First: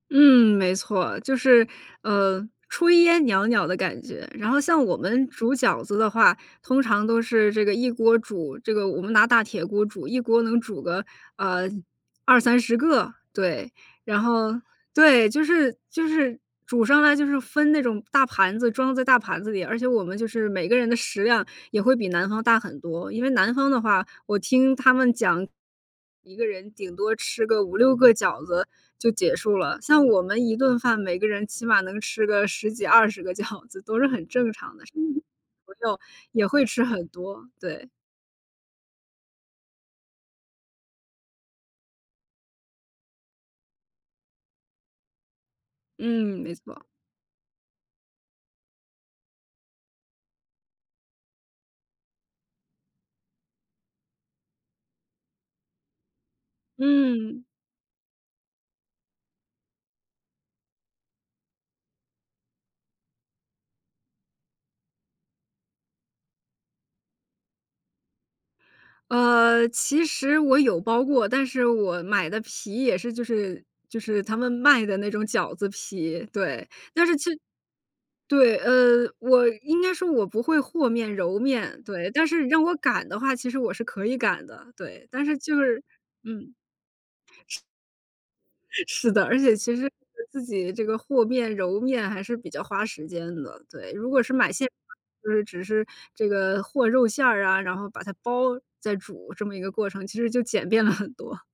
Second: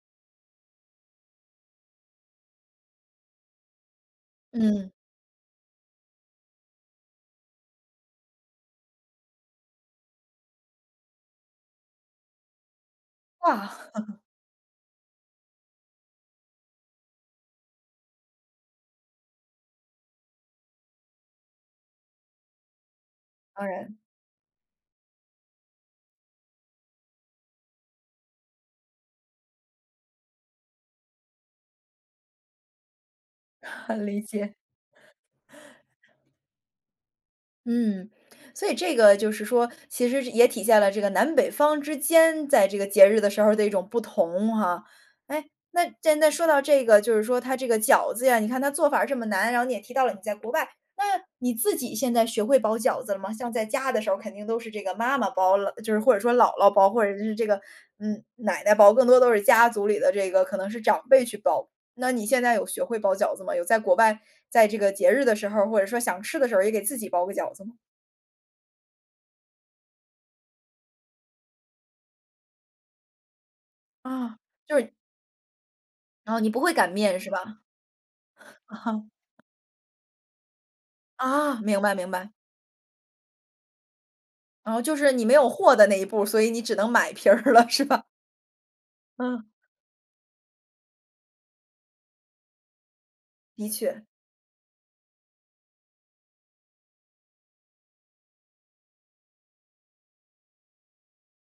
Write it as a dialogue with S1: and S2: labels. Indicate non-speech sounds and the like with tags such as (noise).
S1: 嗯，没错。就是，呃，炊烟袅袅的感觉。然后像
S2: 嗯。
S1: 我们煮饺子的话，通常都是这个一锅煮。这个我们拿大铁锅煮，一锅能煮个，呃，20-30个，
S2: 哇。
S1: 对。然
S2: (chuckles)
S1: 后对，就是就是煮上来就是分那种大盘子装在大盘子里，而且我们就是每个人的食量也会比南方大很多。因为南
S2: 当
S1: 方的
S2: 然。
S1: 话，我听他们讲，一个人顶多吃个5-6个饺子就结束了。像我们一顿饭，每个人起码能吃个10几20个饺子都
S2: 很
S1: 是
S2: 理
S1: 很正
S2: 解。
S1: 常的，(unintelligible) 朋友也会吃很多，对。
S2: 嗯。所以这个就是说，其实是也体现了这个南北方之间在这个节日的时候儿的一种不同哈。哎，那，既然那
S1: 嗯，
S2: 说
S1: 没
S2: 到这
S1: 错。
S2: 个，就是说它这个饺子呀，你看它做法儿这么难，然后你也提到了你在国外，那你自己现在学会包饺子了吗？像在家的时候肯定都是这个妈妈包了，就是或者说姥姥包，或者是
S1: 嗯。
S2: 这个，嗯，奶奶包，更多都是家族里的这个，可能是长辈去包。那你现在有学会包饺子吗？有在国外，在这个节日的时候儿，或者说想吃的时候儿也给自己包个饺子吗？
S1: 呃，其实我有包过，但是我买的皮也是就是就是他
S2: 啊，
S1: 们
S2: 就
S1: 卖
S2: 是
S1: 的那种饺子皮，
S2: 嗯，你不
S1: 对。
S2: 会擀
S1: 但是
S2: 面
S1: 其
S2: 是吧？
S1: 对，呃，
S2: (chuckles)
S1: 我应该说我不会和面、揉
S2: 啊，明
S1: 面。
S2: 白
S1: 对。
S2: 明
S1: 但
S2: 白。
S1: 是你让我擀的话其实我是可以擀的。
S2: 嗯，就
S1: 对。
S2: 是
S1: 但
S2: 你没
S1: 是
S2: 有
S1: 就
S2: 和
S1: 是
S2: 的那一步，所以
S1: 嗯。
S2: 你只能买皮儿了是吧？
S1: (chuckles) 是的，而
S2: 嗯。
S1: 且其实自己这个和面、揉面还是比较花时间的，
S2: 的
S1: 对。
S2: 确。
S1: 如果是买馅，(unintelligible) 就是只是这个和肉馅儿啊，然后把它包，再煮这么一个过程，其实就简便了很多。